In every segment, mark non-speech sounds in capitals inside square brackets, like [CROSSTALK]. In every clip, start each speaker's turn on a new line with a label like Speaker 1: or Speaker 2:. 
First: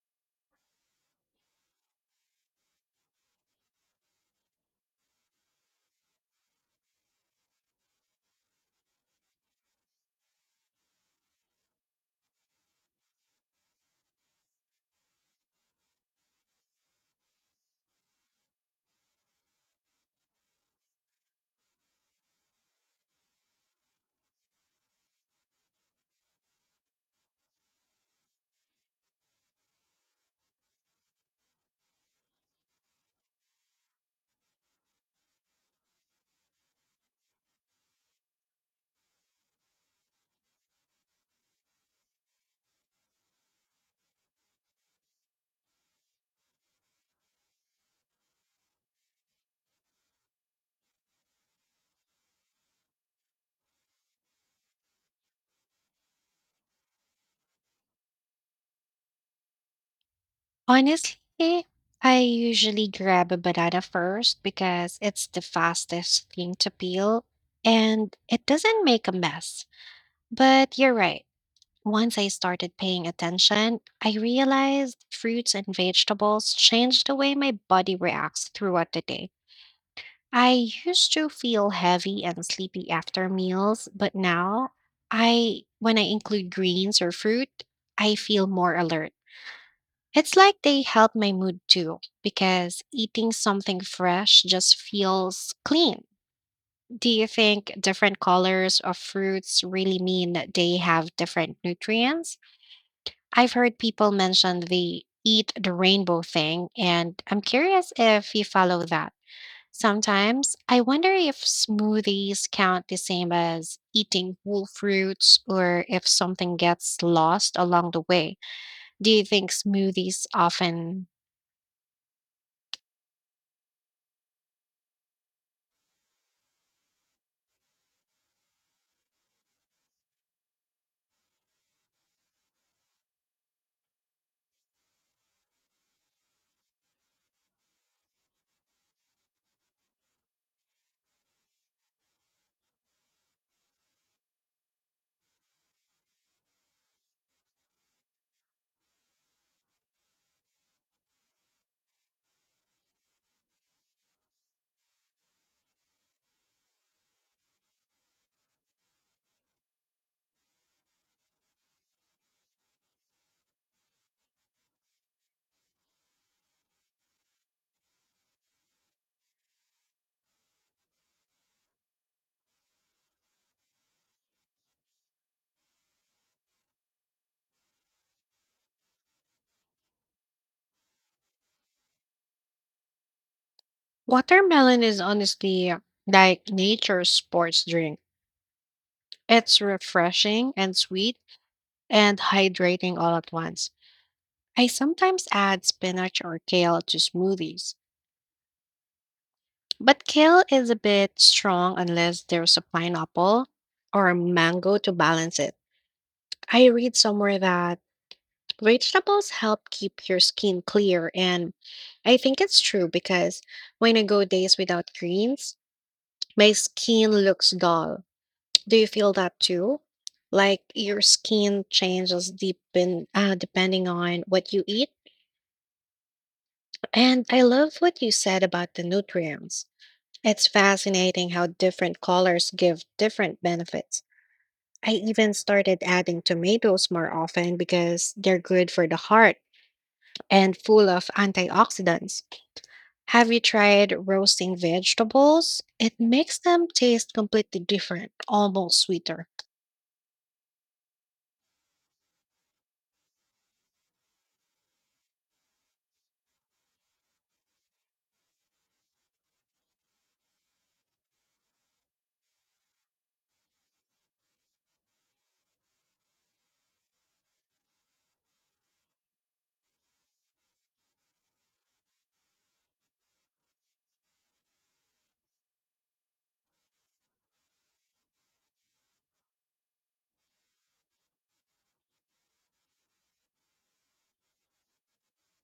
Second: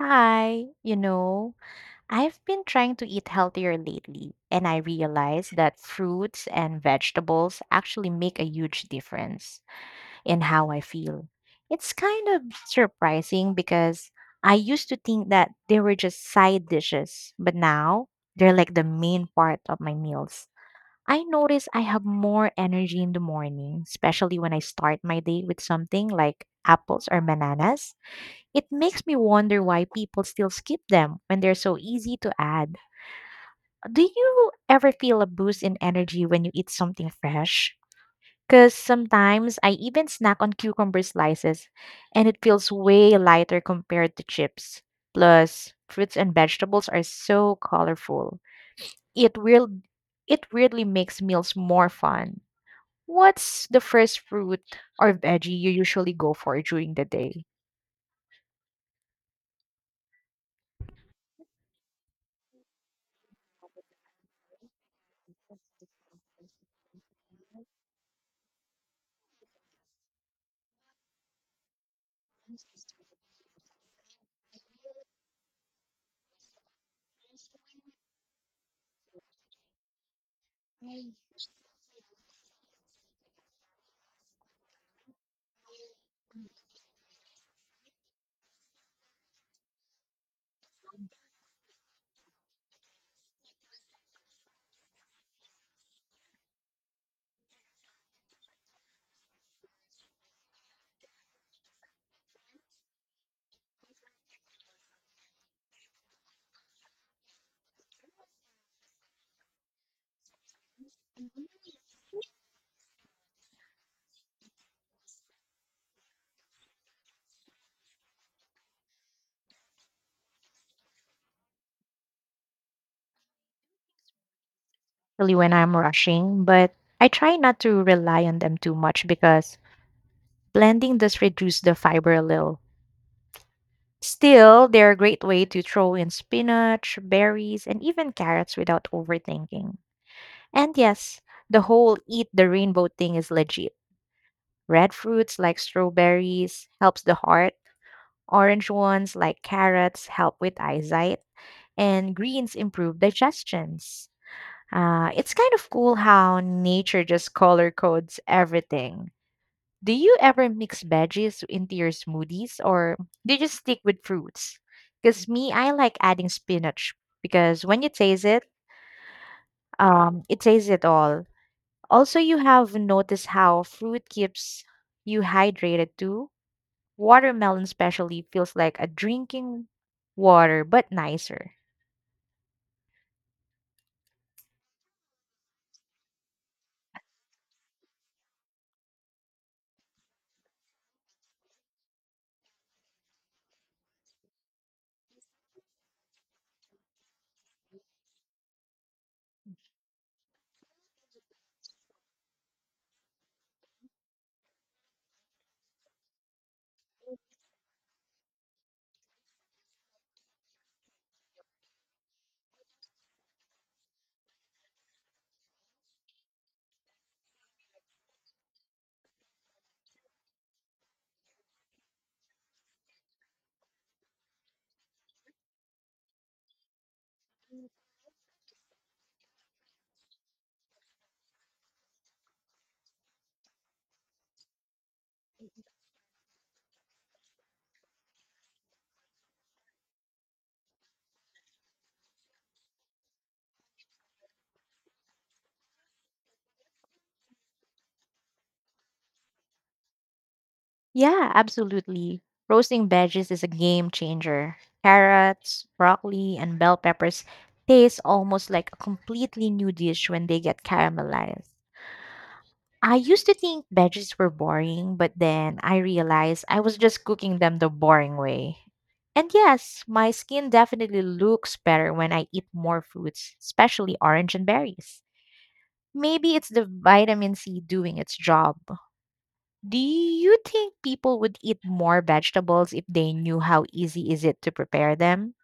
Speaker 1: Hi, you know, I've been trying to eat healthier lately, and I realized that fruits and vegetables actually make a huge difference in how I feel. It's kind of surprising because I used to think that they were just side dishes, but now they're like the main part of my meals. I notice I have more energy in the morning, especially when I start my day with something like apples or bananas. It makes me wonder why people still skip them when they're so easy to add. Do you ever feel a boost in energy when you eat something fresh? Because sometimes I even snack on cucumber slices and it feels way lighter compared to chips. Plus, fruits and vegetables are so colorful. It will it really makes meals more fun. What's the first fruit or veggie you usually go for during the day?
Speaker 2: Honestly, I usually grab a banana first because it's the fastest thing to peel and it doesn't make a mess. But you're right. Once I started paying attention, I realized fruits and vegetables change the way my body reacts throughout the day. I used to feel heavy and sleepy after meals, but now I when I include greens or fruit, I feel more alert. It's like they help my mood too, because eating something fresh just feels clean. Do you think different colors of fruits really mean that they have different nutrients? I've heard people mention the eat the rainbow thing, and I'm curious if you follow that. Sometimes I wonder if smoothies count the same as eating whole fruits or if something gets lost along the way. Do you think smoothies often
Speaker 1: Especially when I'm rushing, but I try not to rely on them too much because blending does reduce the fiber a little. Still, they're a great way to throw in spinach, berries, and even carrots without overthinking. And yes, the whole eat the rainbow thing is legit. Red fruits like strawberries helps the heart, orange ones like carrots help with eyesight, and greens improve digestions. It's kind of cool how nature just color codes everything. Do you ever mix veggies into your smoothies or do you just stick with fruits? Because me, I like adding spinach because when you taste it, it tastes it all. Also, you have noticed how fruit keeps you hydrated too. Watermelon, especially, feels like a drinking water, but nicer.
Speaker 2: Watermelon is honestly like nature's sports drink. It's refreshing and sweet and hydrating all at once. I sometimes add spinach or kale to smoothies, but kale is a bit strong unless there's a pineapple or a mango to balance it. I read somewhere that vegetables help keep your skin clear, and I think it's true because when I go days without greens, my skin looks dull. Do you feel that too? Like your skin changes depending on what you eat? And I love what you said about the nutrients. It's fascinating how different colors give different benefits. I even started adding tomatoes more often because they're good for the heart and full of antioxidants. Have you tried roasting vegetables? It makes them taste completely different, almost sweeter.
Speaker 1: Yeah, absolutely. Roasting veggies is a game changer. Carrots, broccoli, and bell peppers taste almost like a completely new dish when they get caramelized. I used to think veggies were boring, but then I realized I was just cooking them the boring way. And yes, my skin definitely looks better when I eat more fruits, especially orange and berries. Maybe it's the vitamin C doing its job. Do you think people would eat more vegetables if they knew how easy is it to prepare them?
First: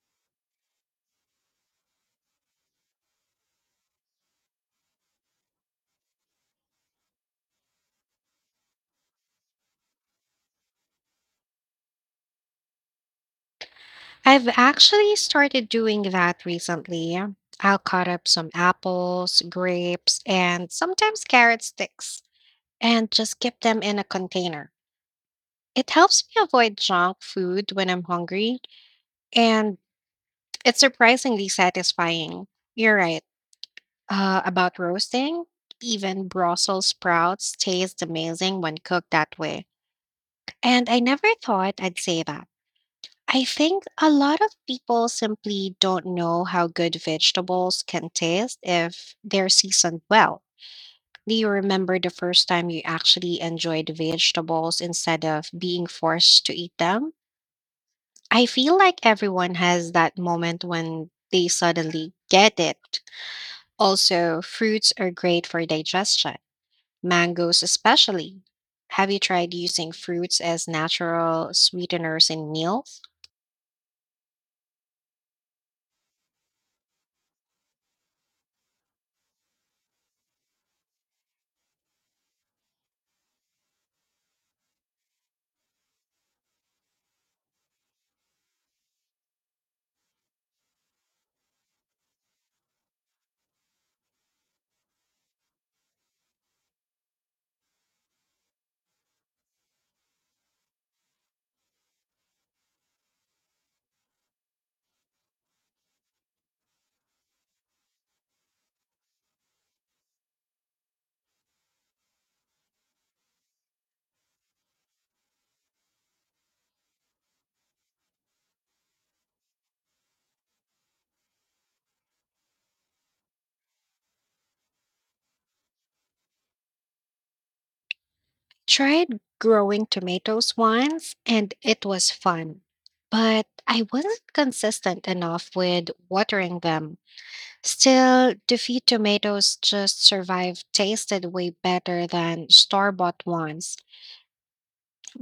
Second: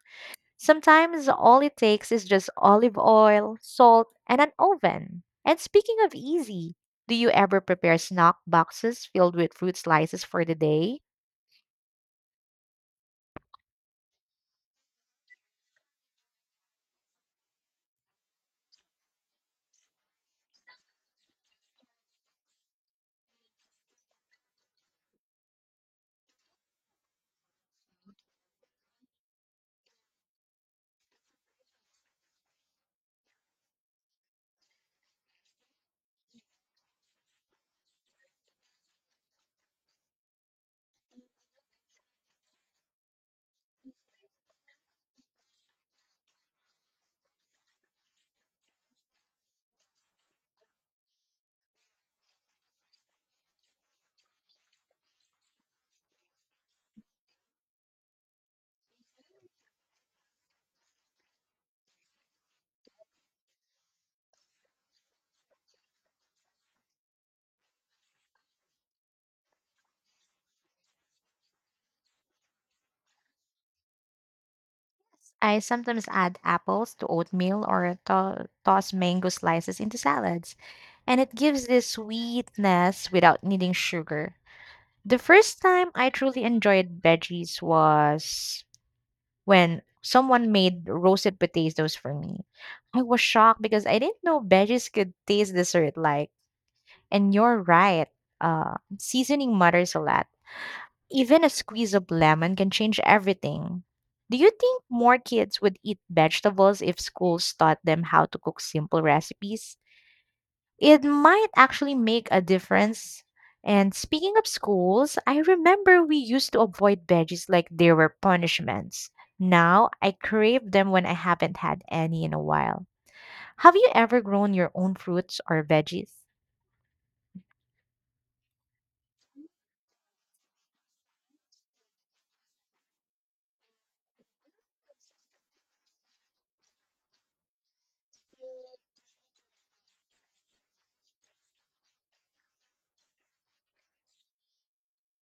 Speaker 1: Sometimes all it takes is just olive oil, salt, and an oven. And speaking of easy, do you ever prepare snack boxes filled with fruit slices for the day?
Speaker 2: I've actually started doing that recently. I'll cut up some apples, grapes, and sometimes carrot sticks and just keep them in a container. It helps me avoid junk food when I'm hungry, and it's surprisingly satisfying. You're right, about roasting. Even Brussels sprouts taste amazing when cooked that way. And I never thought I'd say that. I think a lot of people simply don't know how good vegetables can taste if they're seasoned well. Do you remember the first time you actually enjoyed vegetables instead of being forced to eat them? I feel like everyone has that moment when they suddenly get it. Also, fruits are great for digestion, mangoes especially. Have you tried using fruits as natural sweeteners in meals?
Speaker 1: I sometimes add apples to oatmeal or toss mango slices into salads, and it gives this sweetness without needing sugar. The first time I truly enjoyed veggies was when someone made roasted potatoes for me. I was shocked because I didn't know veggies could taste dessert like. And you're right, seasoning matters a lot. Even a squeeze of lemon can change everything. Do you think more kids would eat vegetables if schools taught them how to cook simple recipes? It might actually make a difference. And speaking of schools, I remember we used to avoid veggies like they were punishments. Now I crave them when I haven't had any in a while. Have you ever grown your own fruits or veggies?
Speaker 2: Tried growing tomatoes once and it was fun, but I wasn't consistent enough with watering them. Still, the few tomatoes just survived tasted way better than store bought ones.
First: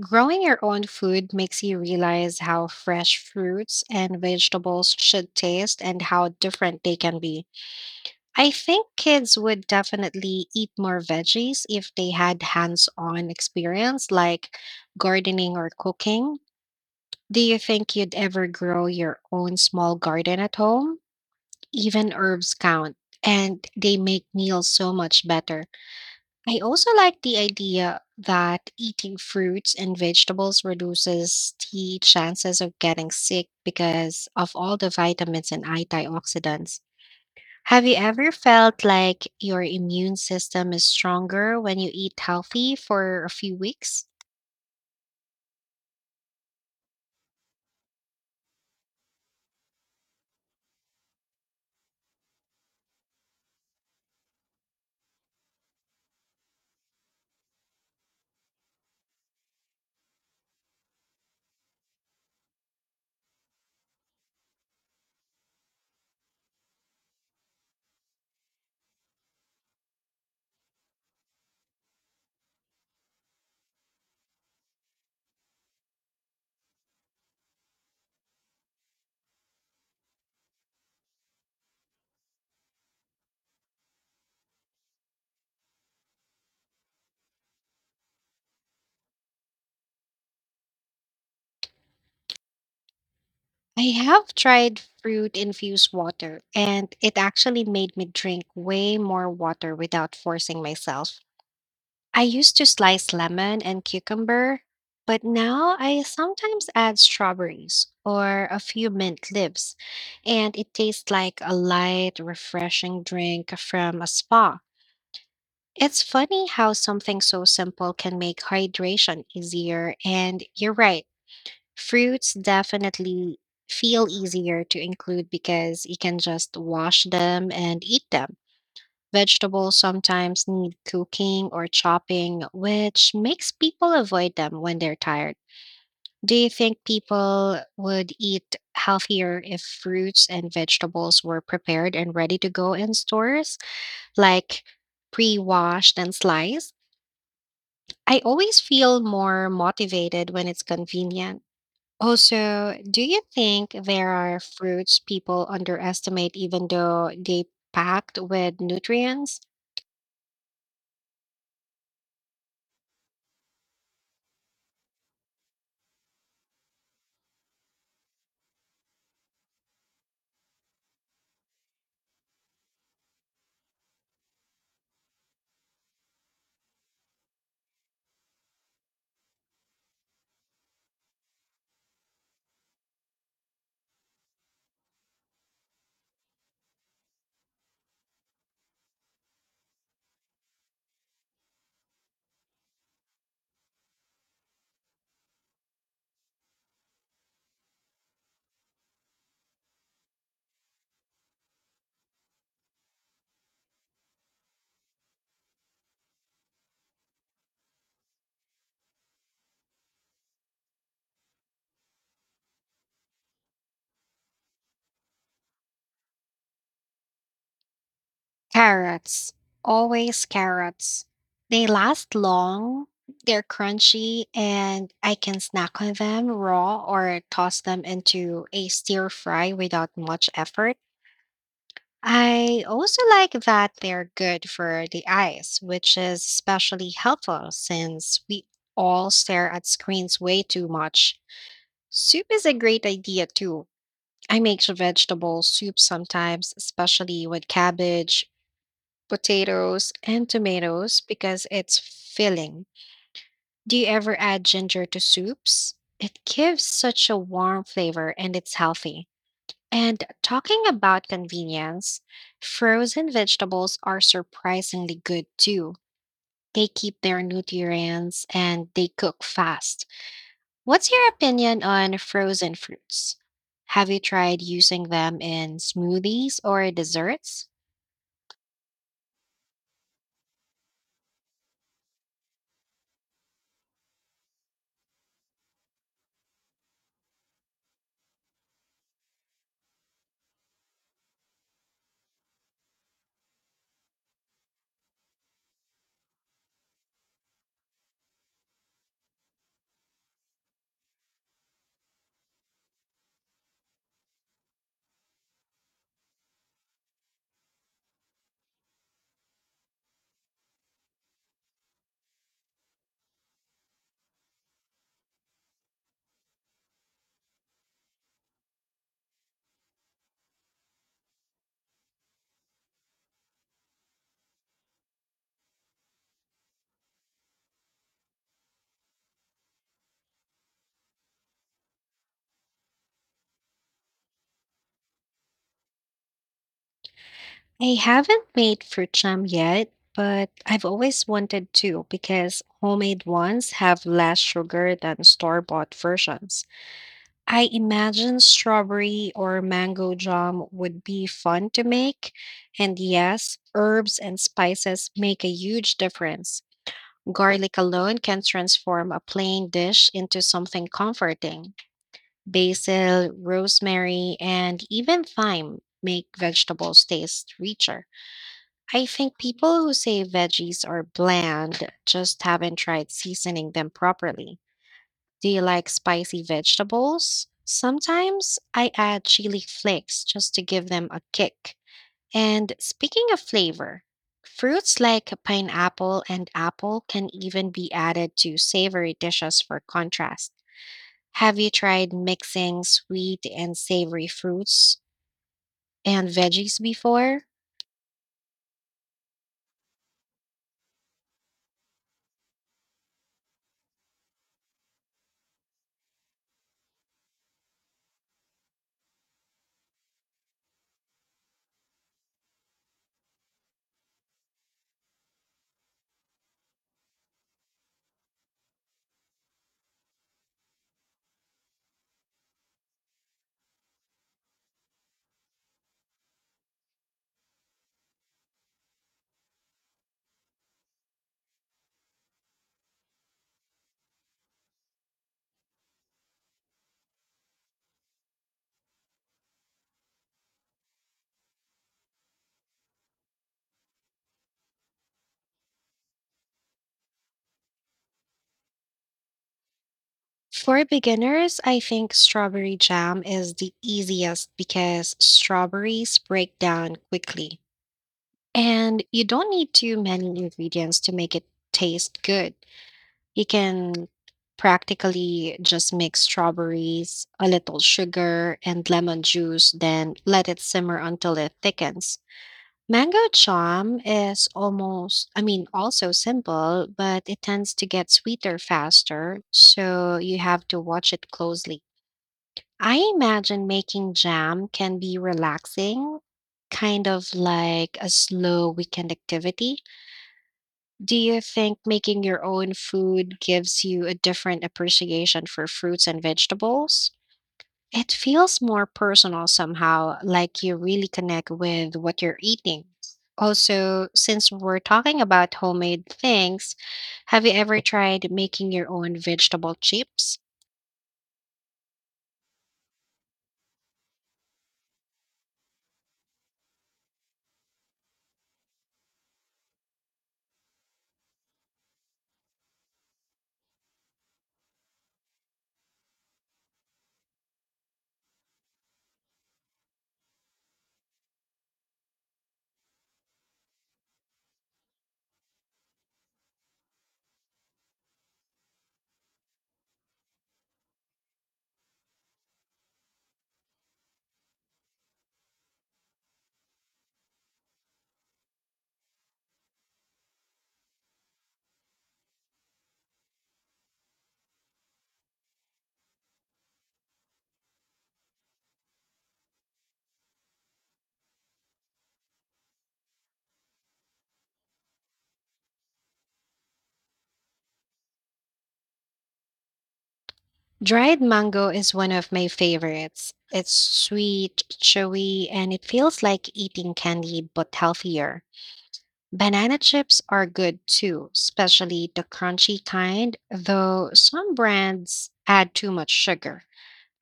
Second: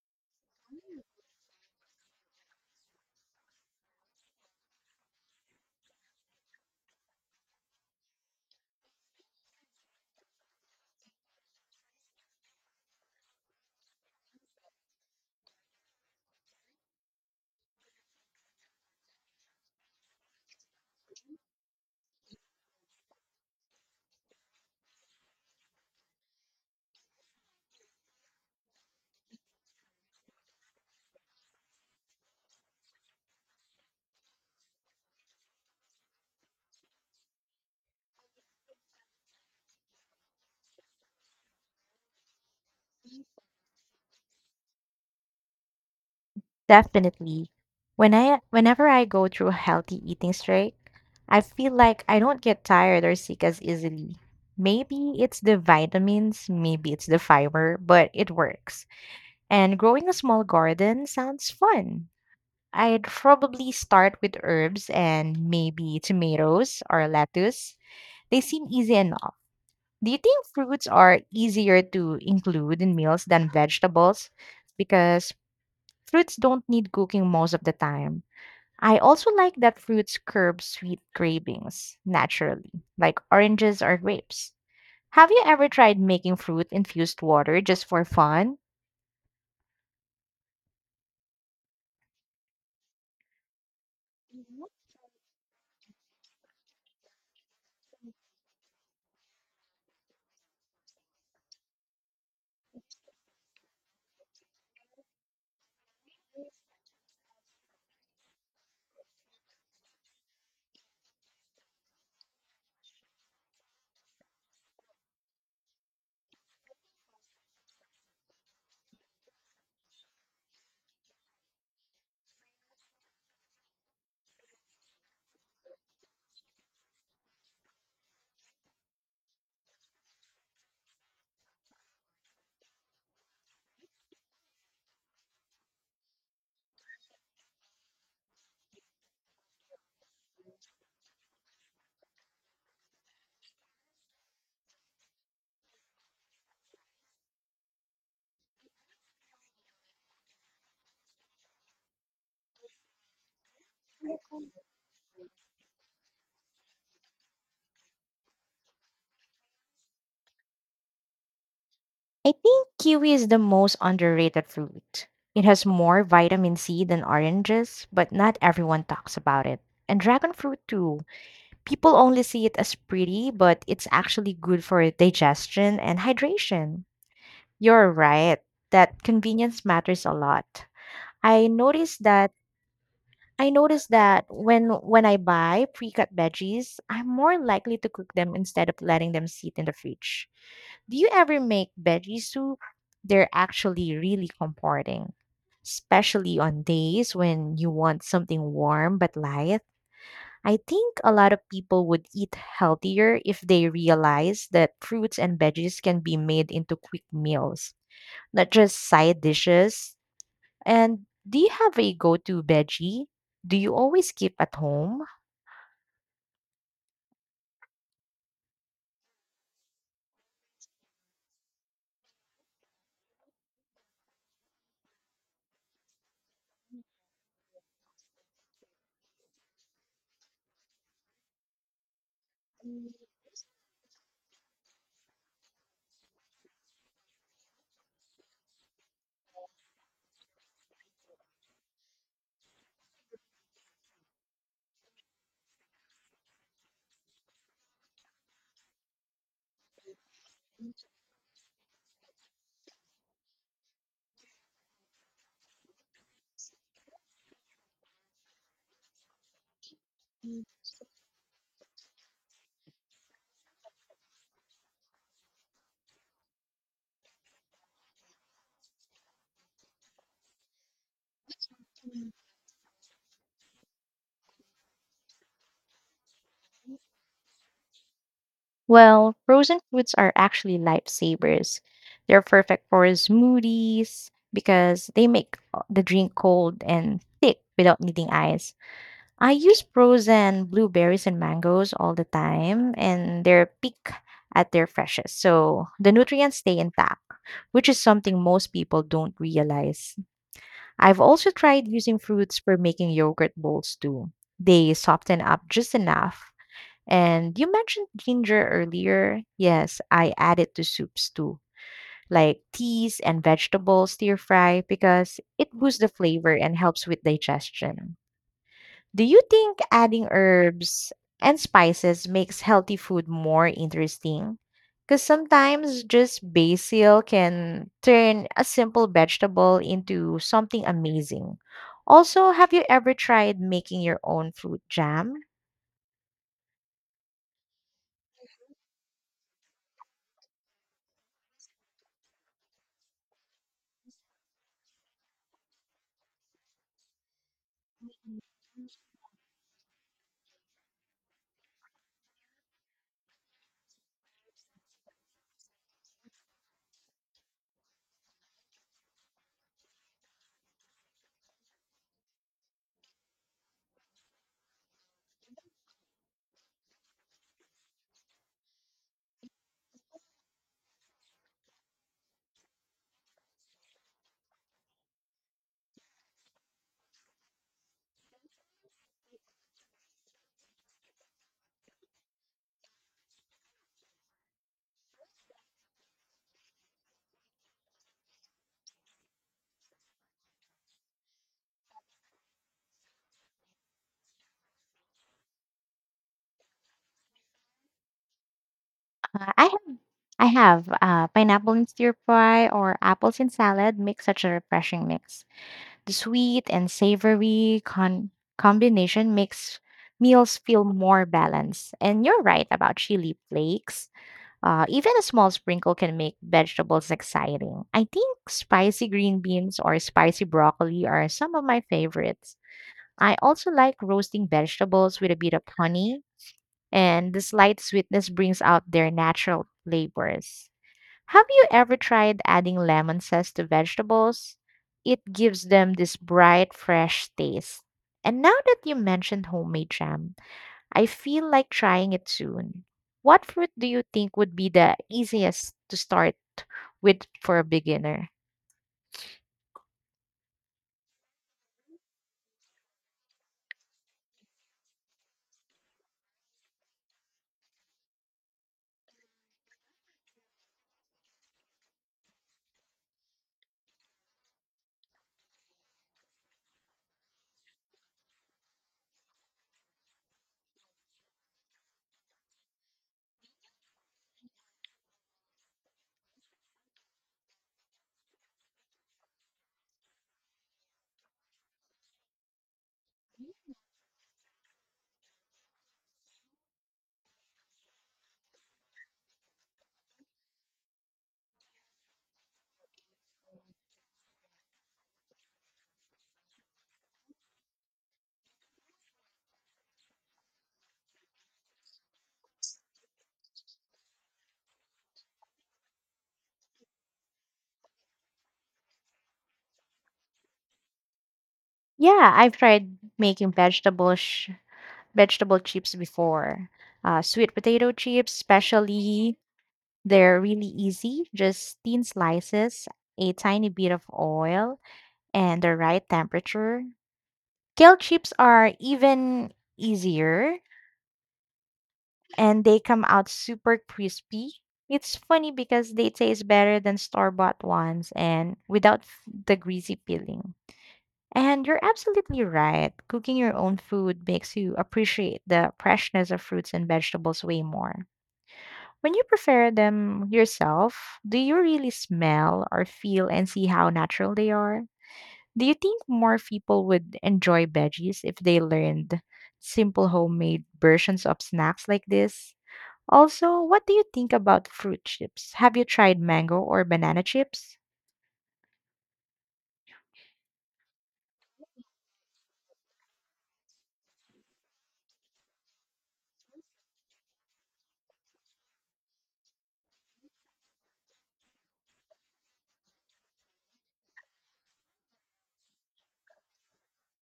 Speaker 2: Growing your own food makes you realize how fresh fruits and vegetables should taste and how different they can be. I think kids would definitely eat more veggies if they had hands on experience like gardening or cooking. Do you think you'd ever grow your own small garden at home? Even herbs count, and they make meals so much better. I also like the idea that eating fruits and vegetables reduces the chances of getting sick because of all the vitamins and antioxidants. Have you ever felt like your immune system is stronger when you eat healthy for a few weeks?
Speaker 1: Definitely. Whenever I go through a healthy eating streak, I feel like I don't get tired or sick as easily. Maybe it's the vitamins, maybe it's the fiber, but it works. And growing a small garden sounds fun. I'd probably start with herbs and maybe tomatoes or lettuce. They seem easy enough. Do you think fruits are easier to include in meals than vegetables? Because fruits don't need cooking most of the time. I also like that fruits curb sweet cravings naturally, like oranges or grapes. Have you ever tried making fruit infused water just for fun?
Speaker 2: I have tried fruit infused water, and it actually made me drink way more water without forcing myself. I used to slice lemon and cucumber, but now I sometimes add strawberries or a few mint leaves, and it tastes like a light, refreshing drink from a spa. It's funny how something so simple can make hydration easier, and you're right. Fruits definitely feel easier to include because you can just wash them and eat them. Vegetables sometimes need cooking or chopping, which makes people avoid them when they're tired. Do you think people would eat healthier if fruits and vegetables were prepared and ready to go in stores, like pre washed and sliced? I always feel more motivated when it's convenient. Also, do you think there are fruits people underestimate even though they packed with nutrients?
Speaker 1: I think kiwi is the most underrated fruit. It has more vitamin C than oranges, but not everyone talks about it. And dragon fruit too. People only see it as pretty, but it's actually good for digestion and hydration. You're right that convenience matters a lot. I noticed that I noticed that when I buy pre-cut veggies, I'm more likely to cook them instead of letting them sit in the fridge. Do you ever make veggie soup? They're actually really comforting, especially on days when you want something warm but light. I think a lot of people would eat healthier if they realize that fruits and veggies can be made into quick meals, not just side dishes. And do you have a go to veggie? Do you always keep at home?
Speaker 2: Carrots, always carrots. They last long, they're crunchy, and I can snack on them raw or toss them into a stir fry without much effort. I also like that they're good for the eyes, which is especially helpful since we all stare at screens way too much. Soup is a great idea too. I make some vegetable soup sometimes, especially with cabbage, potatoes, and tomatoes because it's filling. Do you ever add ginger to soups? It gives such a warm flavor and it's healthy. And talking about convenience, frozen vegetables are surprisingly good too. They keep their nutrients and they cook fast. What's your opinion on frozen fruits? Have you tried using them in smoothies or desserts?
Speaker 1: Well, frozen foods are actually lifesavers. They're perfect for smoothies because they make the drink cold and thick without needing ice. I use frozen blueberries and mangoes all the time, and they're peak at their freshest. So the nutrients stay intact, which is something most people don't realize. I've also tried using fruits for making yogurt bowls too. They soften up just enough. And you mentioned ginger earlier. Yes, I add it to soups too, like teas and vegetable stir fry because it boosts the flavor and helps with digestion. Do you think adding herbs and spices makes healthy food more interesting? Because sometimes just basil can turn a simple vegetable into something amazing. Also, have you ever tried making your own fruit jam?
Speaker 2: I haven't made fruit jam yet, but I've always wanted to because homemade ones have less sugar than store bought versions. I imagine strawberry or mango jam would be fun to make. And yes, herbs and spices make a huge difference. Garlic alone can transform a plain dish into something comforting. Basil, rosemary, and even thyme make vegetables taste richer. I think people who say veggies are bland just haven't tried seasoning them properly. Do you like spicy vegetables? Sometimes I add chili flakes just to give them a kick. And speaking of flavor, fruits like pineapple and apple can even be added to savory dishes for contrast. Have you tried mixing sweet and savory fruits and veggies before?
Speaker 1: Uh, I have I have Pineapple in stir fry or apples in salad make such a refreshing mix. The sweet and savory combination makes meals feel more balanced. And you're right about chili flakes. Even a small sprinkle can make vegetables exciting. I think spicy green beans or spicy broccoli are some of my favorites. I also like roasting vegetables with a bit of honey, and the slight sweetness brings out their natural flavors. Have you ever tried adding lemon zest to vegetables? It gives them this bright, fresh taste. And now that you mentioned homemade jam, I feel like trying it soon. What fruit do you think would be the easiest to start with for a beginner?
Speaker 2: For beginners, I think strawberry jam is the easiest because strawberries break down quickly. And you don't need too many ingredients to make it taste good. You can practically just mix strawberries, a little sugar, and lemon juice, then let it simmer until it thickens. Mango charm is almost, I mean, also simple, but it tends to get sweeter faster, so you have to watch it closely. I imagine making jam can be relaxing, kind of like a slow weekend activity. Do you think making your own food gives you a different appreciation for fruits and vegetables? It feels more personal somehow, like you really connect with what you're eating. Also, since we're talking about homemade things, have you ever tried making your own vegetable chips?
Speaker 1: Yeah, I've tried making vegetable chips before. Sweet potato chips, especially, they're really easy. Just thin slices, a tiny bit of oil, and the right temperature. Kale chips are even easier and they come out super crispy. It's funny because they taste better than store bought ones and without the greasy peeling. And you're absolutely right. Cooking your own food makes you appreciate the freshness of fruits and vegetables way more. When you prepare them yourself, do you really smell or feel and see how natural they are? Do you think more people would enjoy veggies if they learned simple homemade versions of snacks like this? Also, what do you think about fruit chips? Have you tried mango or banana chips?
Speaker 2: Dried mango is one of my favorites. It's sweet, chewy, and it feels like eating candy but healthier. Banana chips are good too, especially the crunchy kind, though some brands add too much sugar.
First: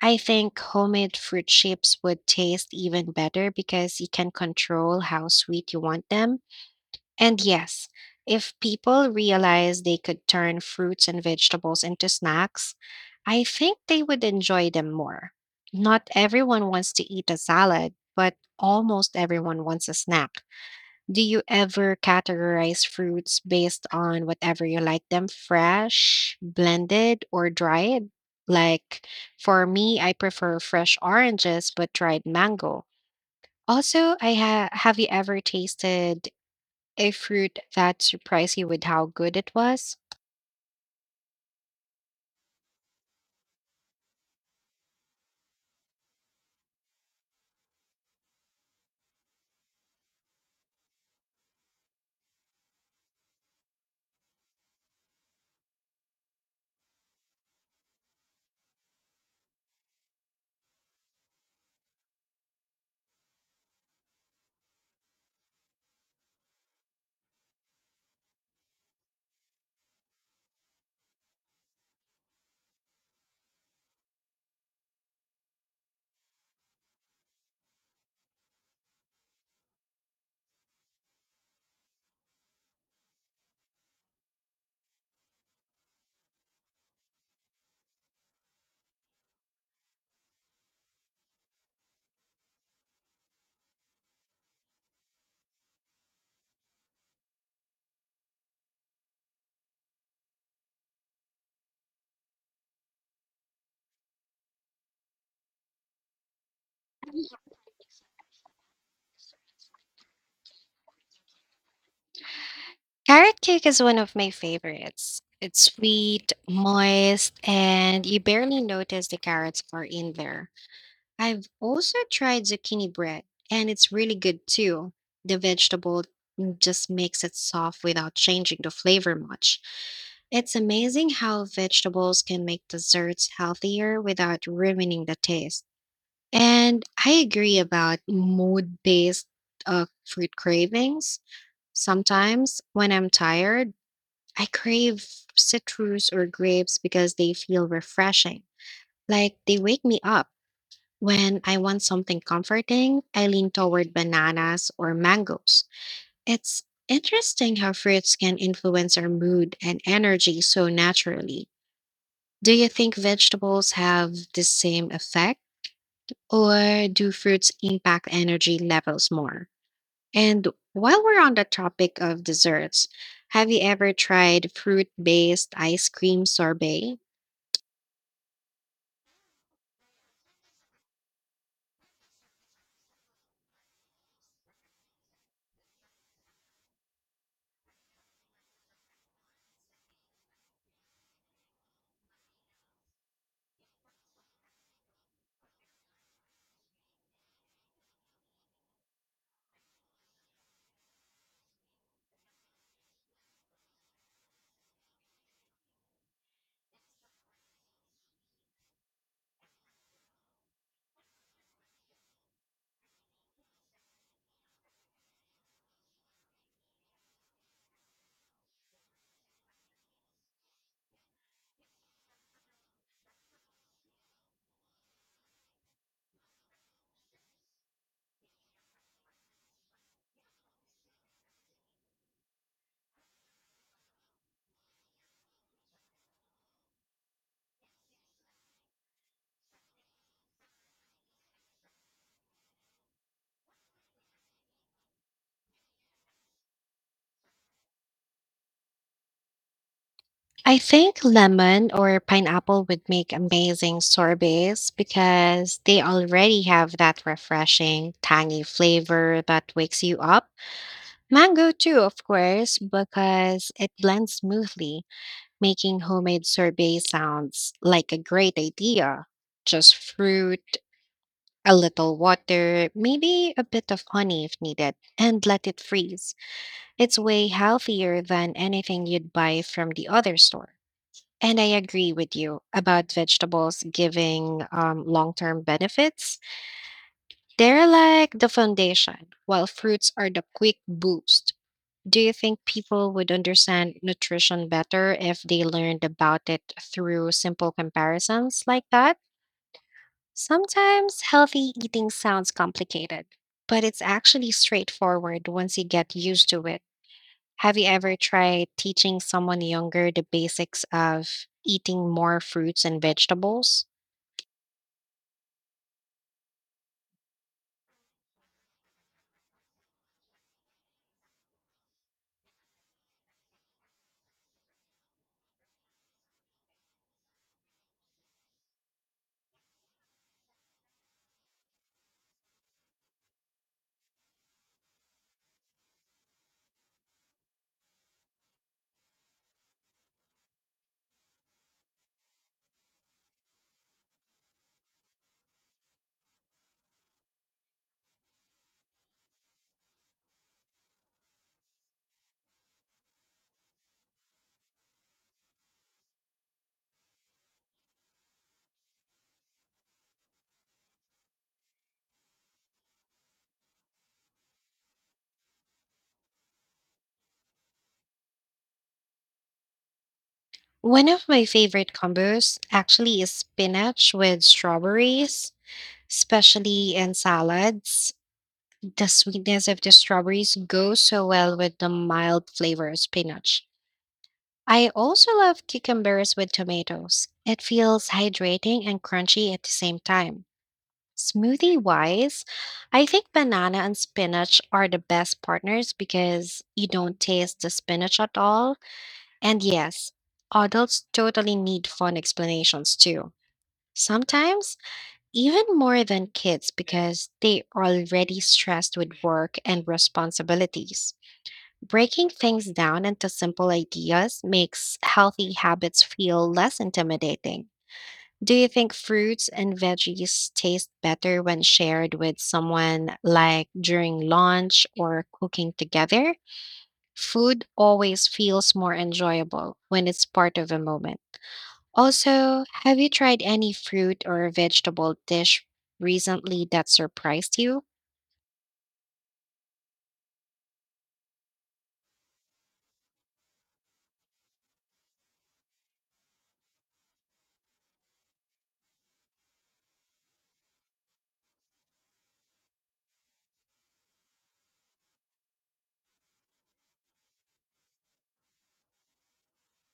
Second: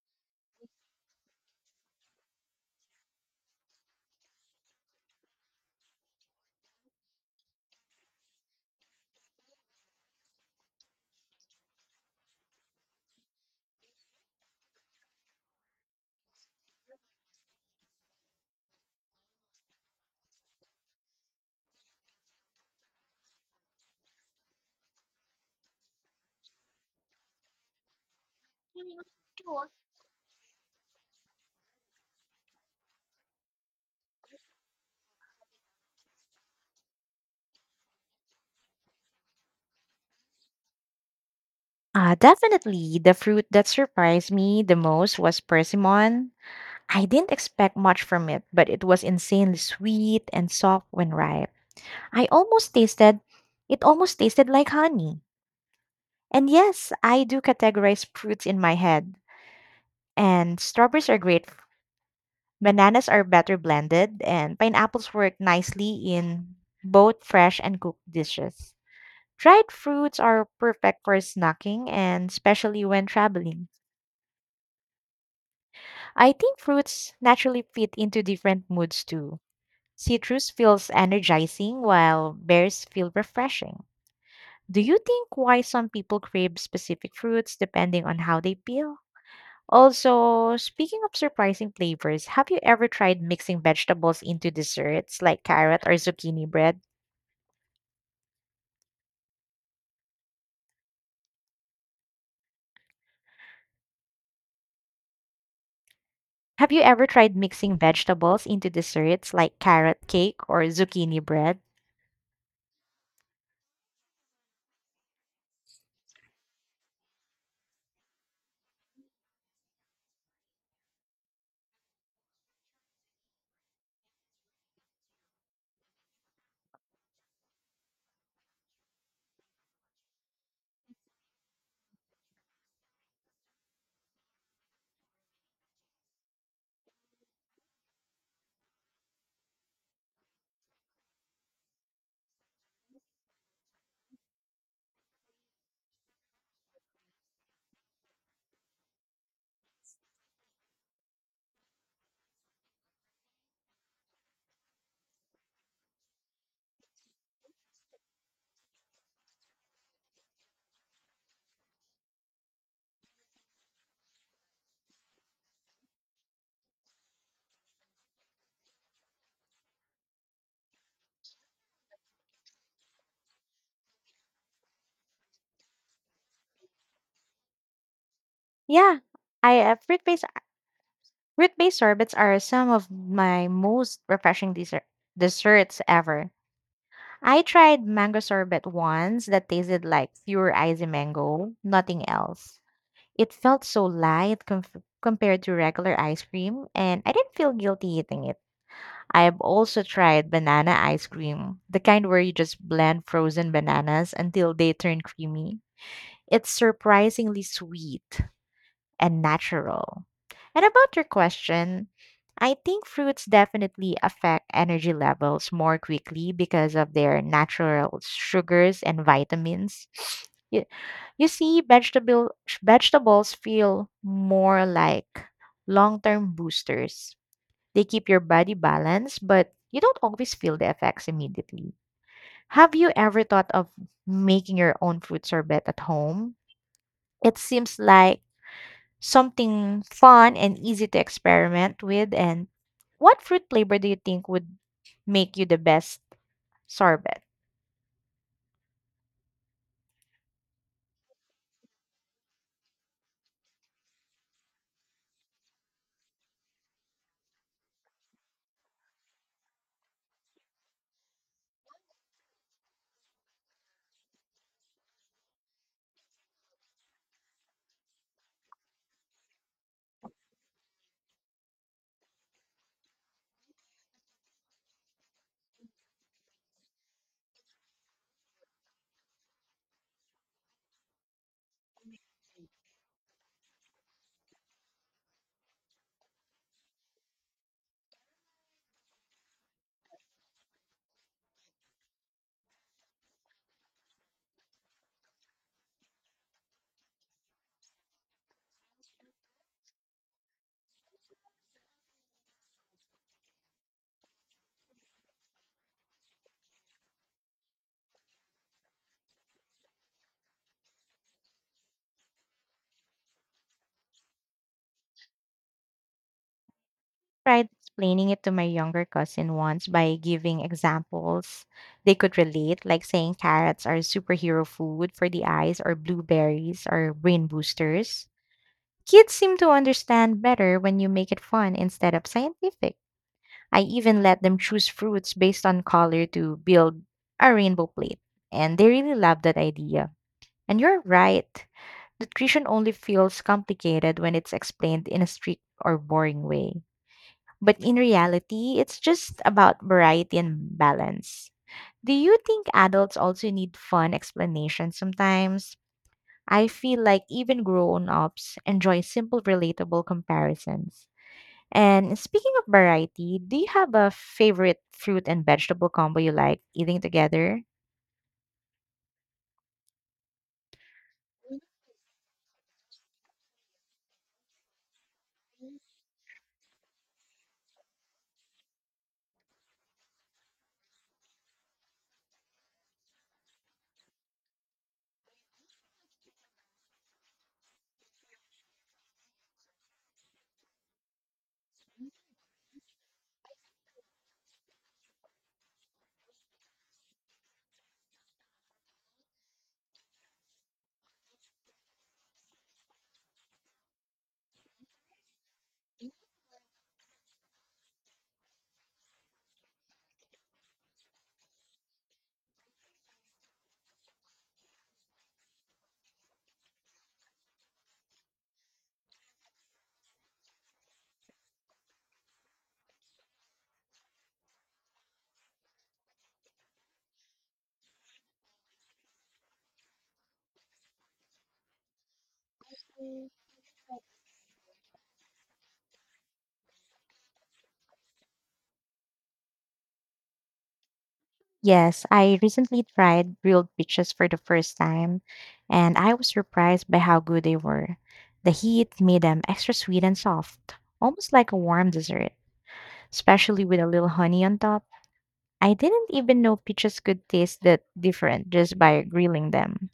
Speaker 2: I think homemade fruit chips would taste even better because you can control how sweet you want them. And yes, if people realize they could turn fruits and vegetables into snacks, I think they would enjoy them more. Not everyone wants to eat a salad, but almost everyone wants a snack. Do you ever categorize fruits based on whatever you like them fresh, blended, or dried? Like for me, I prefer fresh oranges but dried mango. Also, have you ever tasted a fruit that surprised you with how good it was?
Speaker 1: Definitely. The fruit that surprised me the most was persimmon. I didn't expect much from it, but it was insanely sweet and soft when ripe. I almost tasted it almost tasted like honey. And yes, I do categorize fruits in my head. And strawberries are great. Bananas are better blended, and pineapples work nicely in both fresh and cooked dishes. Dried fruits are perfect for snacking and especially when traveling. I think fruits naturally fit into different moods too. Citrus feels energizing while bears feel refreshing. Do you think why some people crave specific fruits depending on how they feel? Also, speaking of surprising flavors, have you ever tried mixing vegetables into desserts like carrot or zucchini bread? Have you ever tried mixing vegetables into desserts like carrot cake or zucchini bread?
Speaker 2: Carrot cake is one of my favorites. It's sweet, moist, and you barely notice the carrots are in there. I've also tried zucchini bread, and it's really good too. The vegetable just makes it soft without changing the flavor much. It's amazing how vegetables can make desserts healthier without ruining the taste. And I agree about mood based fruit cravings. Sometimes when I'm tired, I crave citrus or grapes because they feel refreshing, like they wake me up. When I want something comforting, I lean toward bananas or mangoes. It's interesting how fruits can influence our mood and energy so naturally. Do you think vegetables have the same effect, or do fruits impact energy levels more? And while we're on the topic of desserts, have you ever tried fruit based ice cream sorbet?
Speaker 1: Yeah, I fruit-based sorbets are some of my most refreshing desserts ever. I tried mango sorbet once that tasted like pure icy mango, nothing else. It felt so light comf compared to regular ice cream, and I didn't feel guilty eating it. I have also tried banana ice cream, the kind where you just blend frozen bananas until they turn creamy. It's surprisingly sweet, and natural. And about your question, I think fruits definitely affect energy levels more quickly because of their natural sugars and vitamins. [SNIFFS] You, you see, vegetables feel more like long term boosters. They keep your body balanced, but you don't always feel the effects immediately. Have you ever thought of making your own fruit sorbet at home? It seems like something fun and easy to experiment with? And what fruit flavor do you think would make you the best sorbet?
Speaker 2: I think lemon or pineapple would make amazing sorbets because they already have that refreshing, tangy flavor that wakes you up. Mango, too, of course, because it blends smoothly, making homemade sorbet sounds like a great idea. Just fruit, a little water, maybe a bit of honey if needed, and let it freeze. It's way healthier than anything you'd buy from the other store. And I agree with you about vegetables giving long term benefits. They're like the foundation, while fruits are the quick boost. Do you think people would understand nutrition better if they learned about it through simple comparisons like that? Sometimes healthy eating sounds complicated, but it's actually straightforward once you get used to it. Have you ever tried teaching someone younger the basics of eating more fruits and vegetables?
Speaker 1: Tried explaining it to my younger cousin once by giving examples they could relate, like saying carrots are superhero food for the eyes, or blueberries are brain boosters. Kids seem to understand better when you make it fun instead of scientific. I even let them choose fruits based on color to build a rainbow plate, and they really love that idea. And you're right. Nutrition only feels complicated when it's explained in a strict or boring way. But in reality, it's just about variety and balance. Do you think adults also need fun explanations sometimes? I feel like even grown ups enjoy simple, relatable comparisons. And speaking of variety, do you have a favorite fruit and vegetable combo you like eating together?
Speaker 2: One of my favorite combos actually is spinach with strawberries, especially in salads. The sweetness of the strawberries goes so well with the mild flavor of spinach. I also love cucumbers with tomatoes. It feels hydrating and crunchy at the same time. Smoothie wise, I think banana and spinach are the best partners because you don't taste the spinach at all. And yes, adults totally need fun explanations too. Sometimes, even more than kids because they are already stressed with work and responsibilities. Breaking things down into simple ideas makes healthy habits feel less intimidating. Do you think fruits and veggies taste better when shared with someone, like during lunch or cooking together? Food always feels more enjoyable when it's part of a moment. Also, have you tried any fruit or vegetable dish recently that surprised you?
Speaker 1: Yes, I recently tried grilled peaches for the first time, and I was surprised by how good they were. The heat made them extra sweet and soft, almost like a warm dessert, especially with a little honey on top. I didn't even know peaches could taste that different just by grilling them.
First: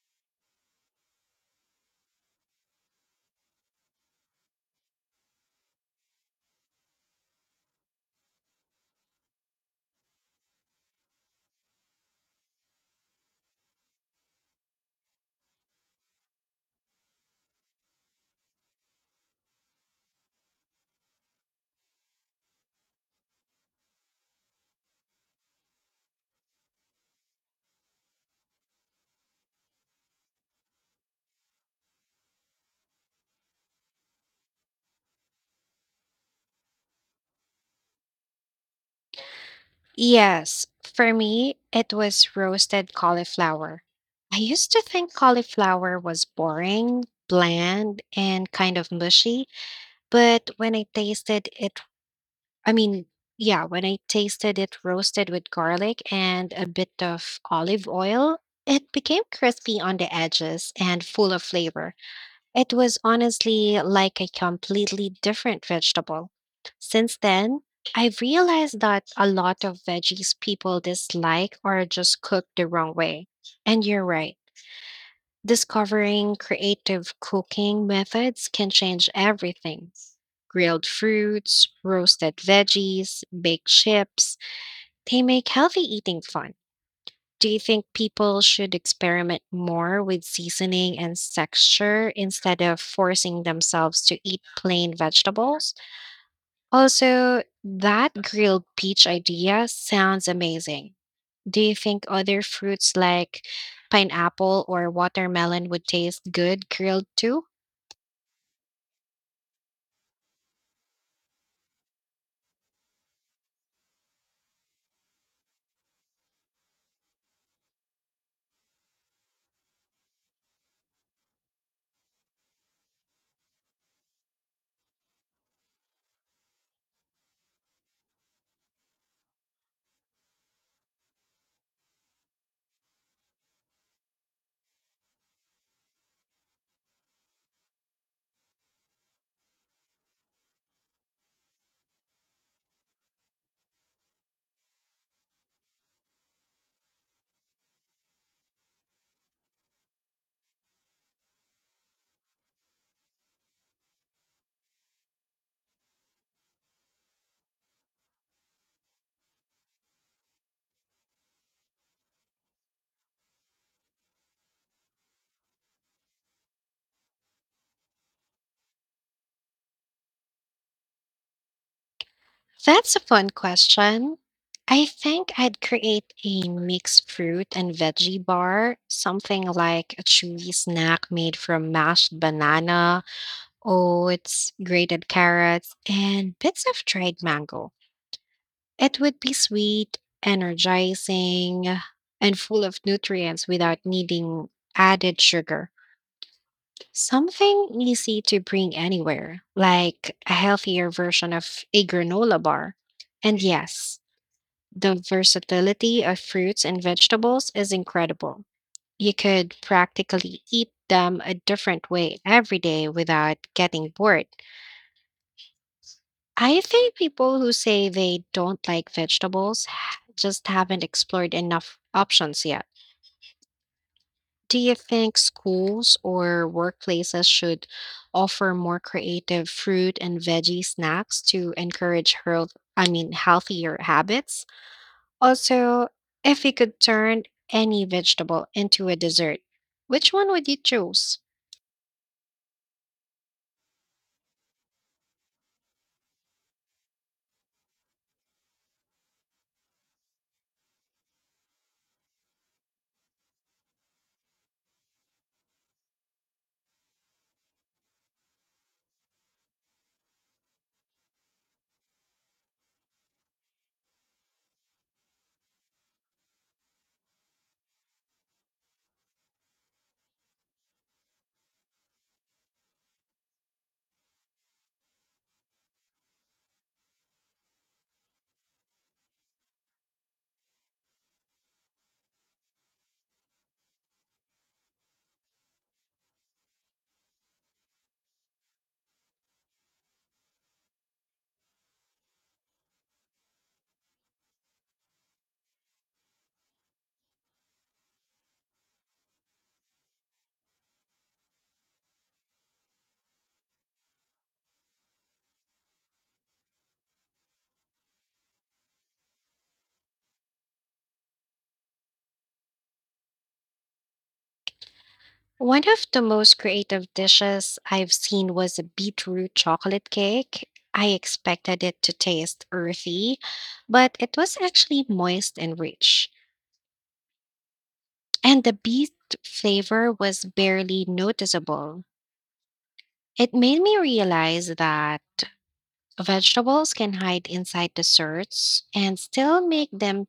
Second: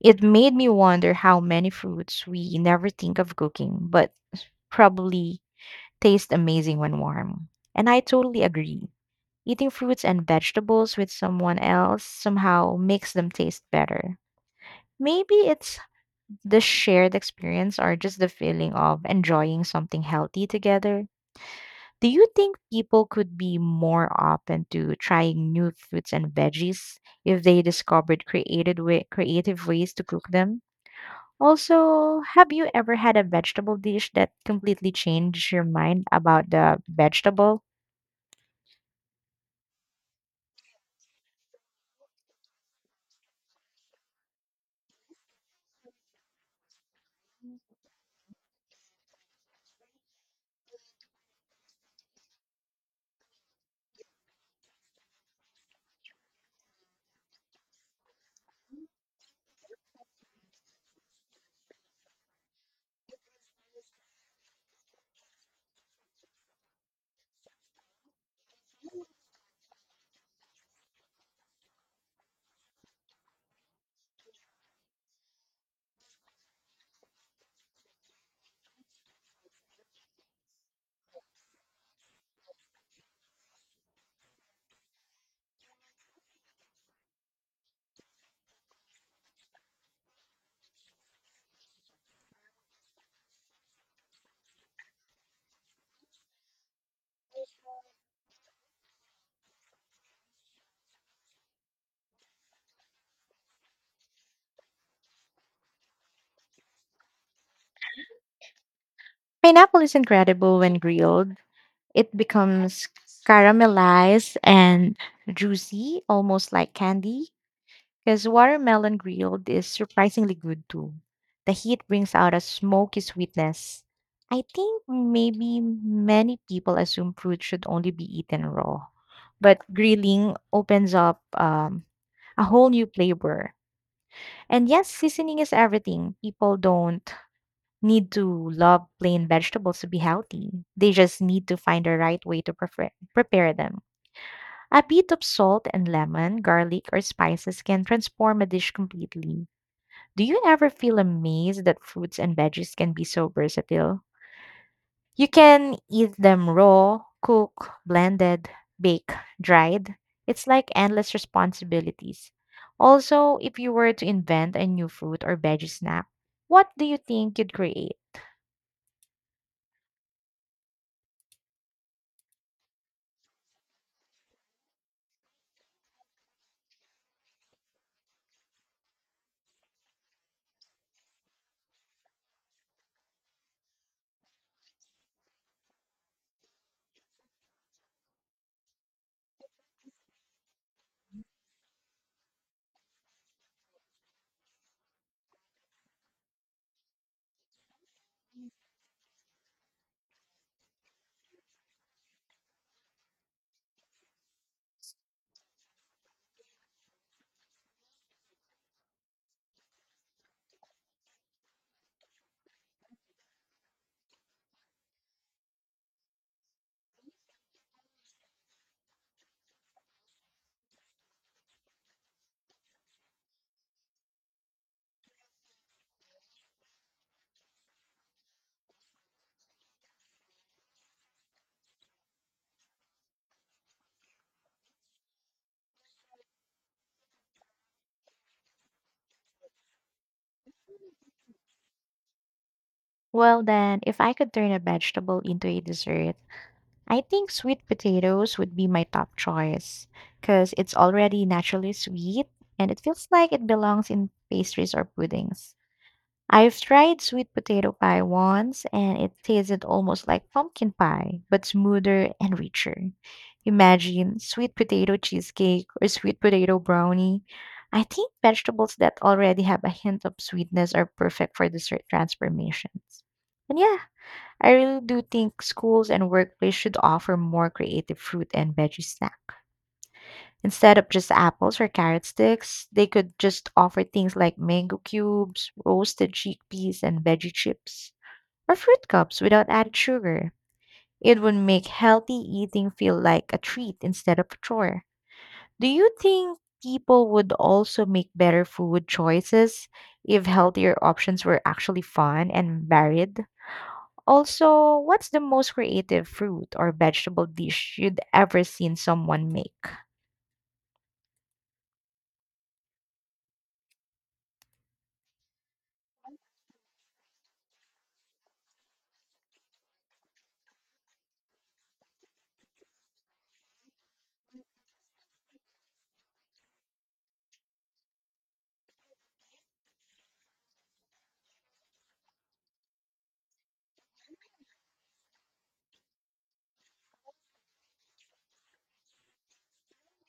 Speaker 1: It made me wonder how many fruits we never think of cooking, but probably taste amazing when warm. And I totally agree. Eating fruits and vegetables with someone else somehow makes them taste better. Maybe it's the shared experience or just the feeling of enjoying something healthy together. Do you think people could be more open to trying new fruits and veggies if they discovered creative ways to cook them? Also, have you ever had a vegetable dish that completely changed your mind about the vegetable?
Speaker 2: Yes, for me, it was roasted cauliflower. I used to think cauliflower was boring, bland, and kind of mushy, but I mean, yeah, when I tasted it roasted with garlic and a bit of olive oil, it became crispy on the edges and full of flavor. It was honestly like a completely different vegetable. Since then, I've realized that a lot of veggies people dislike are just cooked the wrong way. And you're right, discovering creative cooking methods can change everything. Grilled fruits, roasted veggies, baked chips, they make healthy eating fun. Do you think people should experiment more with seasoning and texture instead of forcing themselves to eat plain vegetables? Also, that grilled peach idea sounds amazing. Do you think other fruits like pineapple or watermelon would taste good grilled too?
Speaker 1: Pineapple is incredible when grilled. It becomes caramelized and juicy, almost like candy, because watermelon grilled is surprisingly good too. The heat brings out a smoky sweetness. I think maybe many people assume fruit should only be eaten raw, but grilling opens up a whole new flavor. And yes, seasoning is everything. People don't need to love plain vegetables to be healthy. They just need to find the right way to prepare them. A bit of salt and lemon, garlic, or spices can transform a dish completely. Do you ever feel amazed that fruits and veggies can be so versatile? You can eat them raw, cook, blended, bake, dried. It's like endless responsibilities. Also, if you were to invent a new fruit or veggie snack, what do you think you'd create?
Speaker 2: That's a fun question. I think I'd create a mixed fruit and veggie bar, something like a chewy snack made from mashed banana, Oh, it's grated carrots and bits of dried mango. It would be sweet, energizing, and full of nutrients without needing added sugar. Something easy to bring anywhere, like a healthier version of a granola bar. And yes, the versatility of fruits and vegetables is incredible. You could practically eat them a different way every day without getting bored. I think people who say they don't like vegetables just haven't explored enough options yet. Do you think schools or workplaces should offer more creative fruit and veggie snacks to encourage healthier habits? Also, if you could turn any vegetable into a dessert, which one would you choose?
Speaker 1: Well, then, if I could turn a vegetable into a dessert, I think sweet potatoes would be my top choice because it's already naturally sweet and it feels like it belongs in pastries or puddings. I've tried sweet potato pie once and it tasted almost like pumpkin pie, but smoother and richer. Imagine sweet potato cheesecake or sweet potato brownie. I think vegetables that already have a hint of sweetness are perfect for dessert transformations. And yeah, I really do think schools and workplace should offer more creative fruit and veggie snack. Instead of just apples or carrot sticks, they could just offer things like mango cubes, roasted chickpeas, and veggie chips, or fruit cups without added sugar. It would make healthy eating feel like a treat instead of a chore. Do you think people would also make better food choices if healthier options were actually fun and varied? Also, what's the most creative fruit or vegetable dish you'd ever seen someone make?
Speaker 2: One of the most creative dishes I've seen was a beetroot chocolate cake. I expected it to taste earthy, but it was actually moist and rich. And the beet flavor was barely noticeable. It made me realize that vegetables can hide inside desserts and still make them